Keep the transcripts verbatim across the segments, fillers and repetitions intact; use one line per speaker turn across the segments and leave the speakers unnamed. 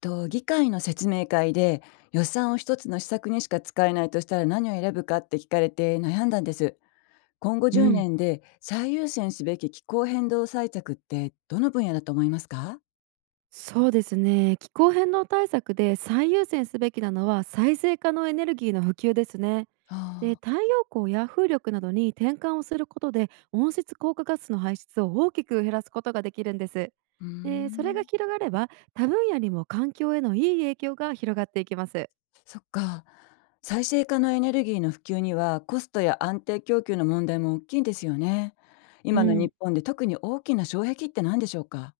と、議会の説明会で予算を一つの施策にしか使えないとしたら何を選ぶかって聞かれて悩んだんです。今後
う
10
ん、
年で最優先すべき気候変動対策ってどの分野だと思いますか？
そうですね。気候変動対策で最優先すべきなのは再生可能エネルギーの普及ですね。
あ
で、
あ、
太陽光や風力などに転換をすることで温室効果ガスの排出を大きく減らすことができるんです。
うー
で、それが
ん、
広がれば他分野にも環境へのいい影響が広がっていきます。
そっか。再生可能エネルギーの普及にはコストや安定供給の問題も大きいんですよね。
う
今の
ん。
日本で特に大きな障壁って何でしょうか？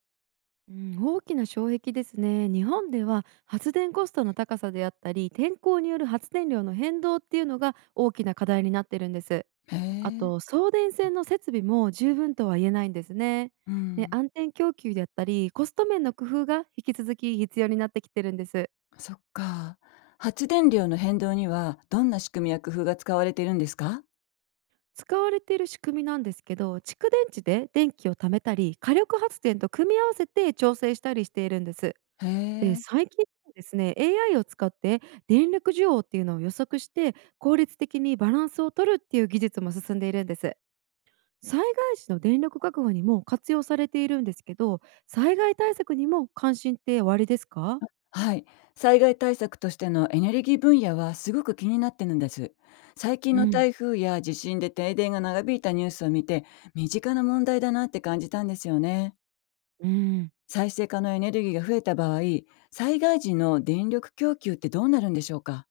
うん、大きな障壁ですね。日本では発電コストの高さであったり、天候による発電量の変動っていうのが大きな課題になってるんです。
へ
あ
え、
と、送電線の設備も十分とは言えないんですね。
う
で、
ん。
安定供給であったり、コスト面の工夫が引き続き必要になってきてるんです。
そっか。発電量の変動にはどんな仕組みや工夫が使われているんですか？
使われている仕組みなんですけど、蓄電池で電気を貯めたり、火力発電と組み合わせて調整したりしているんです。
へ
で、
え。
最近はですね、エーアイ を使って電力需要っていうのを予測して効率的にバランスを取るっていう技術も進んでいるんです。災害時の電力確保にも活用されているんですけど、災害対策にも関心っておありですか？
はい。災害対策としてのエネルギー分野はすごく気になってるんです。最近
う
の
ん、
台風や地震で停電が長引いたニュースを見て、身近な問題だなって感じたんですよね。
うん、
再生可能エネルギーが増えた場合、災害時の電力供給ってどうなるんでしょうか？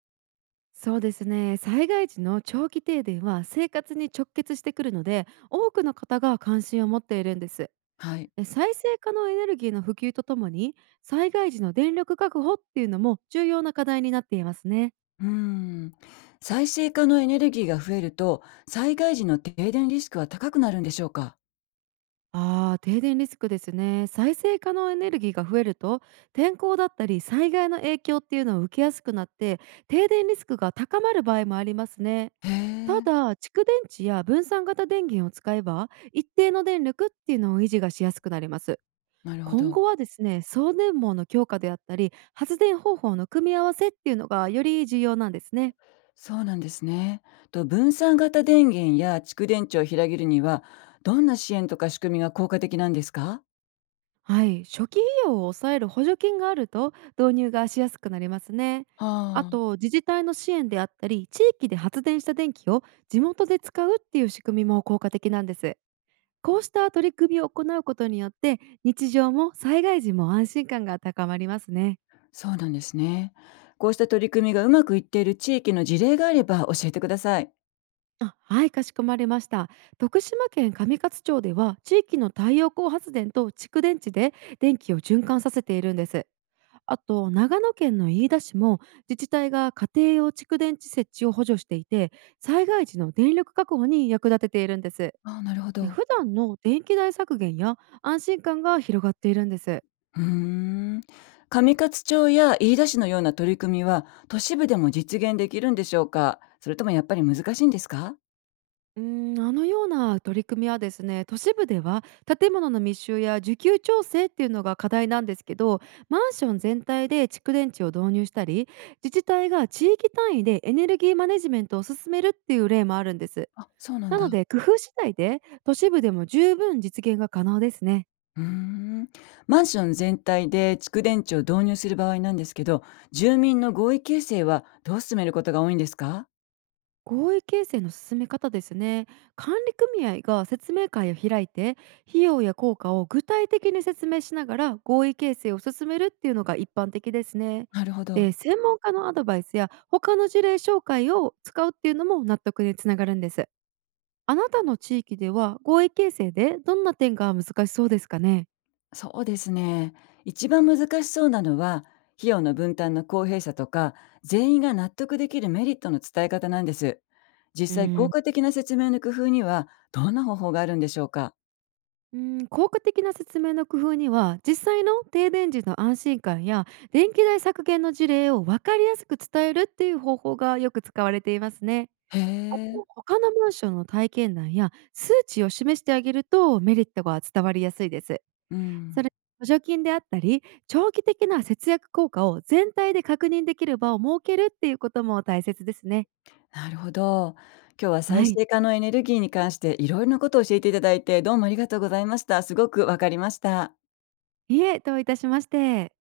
そうですね。災害時の長期停電は生活に直結してくるので、多くの方が関心を持っているんです。
はい。
で、再生可能エネルギーの普及とともに災害時の電力確保っていうのも重要な課題になっていますね。
うーん。再生可能エネルギーが増えると、災害時の停電リスクは高くなるんでしょうか？
あー停電リスクですね。再生可能エネルギーが増えると、天候だったり災害の影響っていうのを受けやすくなって、停電リスクが高まる場合もありますね。
へ
た
え、
だ、蓄電池や分散型電源を使えば一定の電力っていうのを維持がしやすくなります。
なるほ
今
ど。
後はですね、送電網の強化であったり発電方法の組み合わせっていうのがより重要なんですね。
そうなんですね。と分散型電源や蓄電池を広げるには、どんな支援とか仕組みが効果的なんですか？
はい、初期費用を抑える補助金があると導入がしやすくなりますね。
は
あ
あ、
と、自治体の支援であったり地域で発電した電気を地元で使うっていう仕組みも効果的なんです。こうした取り組みを行うことによって日常も災害時も安心感が高まりますね。
そうなんですね。こうした取り組みがうまくいっている地域の事例があれば教えてください。
あはい、かしこまりました。徳島県上勝町では地域の太陽光発電と蓄電池で電気を循環させているんです。あと、長野県の飯田市も自治体が家庭用蓄電池設置を補助していて災害時の電力確保に役立てているんです。
ああ、なるほ
え
ど。
普段の電気代削減や安心感が広がっているんです。
うーん。上勝町や飯田市のような取り組みは都市部でも実現できるんでしょうか？それともやっぱり難しいんですか？
うーんあのような取り組みはですね、都市部では建物の密集や需給調整っていうのが課題なんですけど、マンション全体で蓄電池を導入したり自治体が地域単位でエネルギーマネジメントを進めるっていう例もあるんです。
あ、そうなん
な
だ。
ので、工夫次第で都市部でも十分実現が可能ですね。
うーん。マンション全体で蓄電池を導入する場合なんですけど、住民の合意形成はどう進めることが多いんですか？
合意形成の進め方ですね。管理組合が説明会を開いて、費用や効果を具体的に説明しながら合意形成を進めるっていうのが一般的ですね。
なるほど。
で、専門家のアドバイスや他の事例紹介を使うっていうのも納得につながるんです。あなたの地域では合意形成でどんな点が難しそうですかね？
そうですね。一番難しそうなのは、費用の分担の公平さとか、全員が納得できるメリットの伝え方なんです。
う
実際、
ー
効
ん
果的な説明の工夫には、どんな方法があるんでしょうか？
うん、効果的な説明の工夫には実際の停電時の安心感や電気代削減の事例を分かりやすく伝えるっていう方法がよく使われていますね。
へ
あ
え。
と、他の文章の体験談や数値を示してあげるとメリットが伝わりやすいです。
う
そ
ん。
れ補助金であったり長期的な節約効果を全体で確認できる場を設けるっていうことも大切ですね。
なるほど。今日は再
はい、
生可能エネルギーに関していろいろなことを教えていただいて、どうもありがとうございました。すごくわかりました。
いえどういたしまして。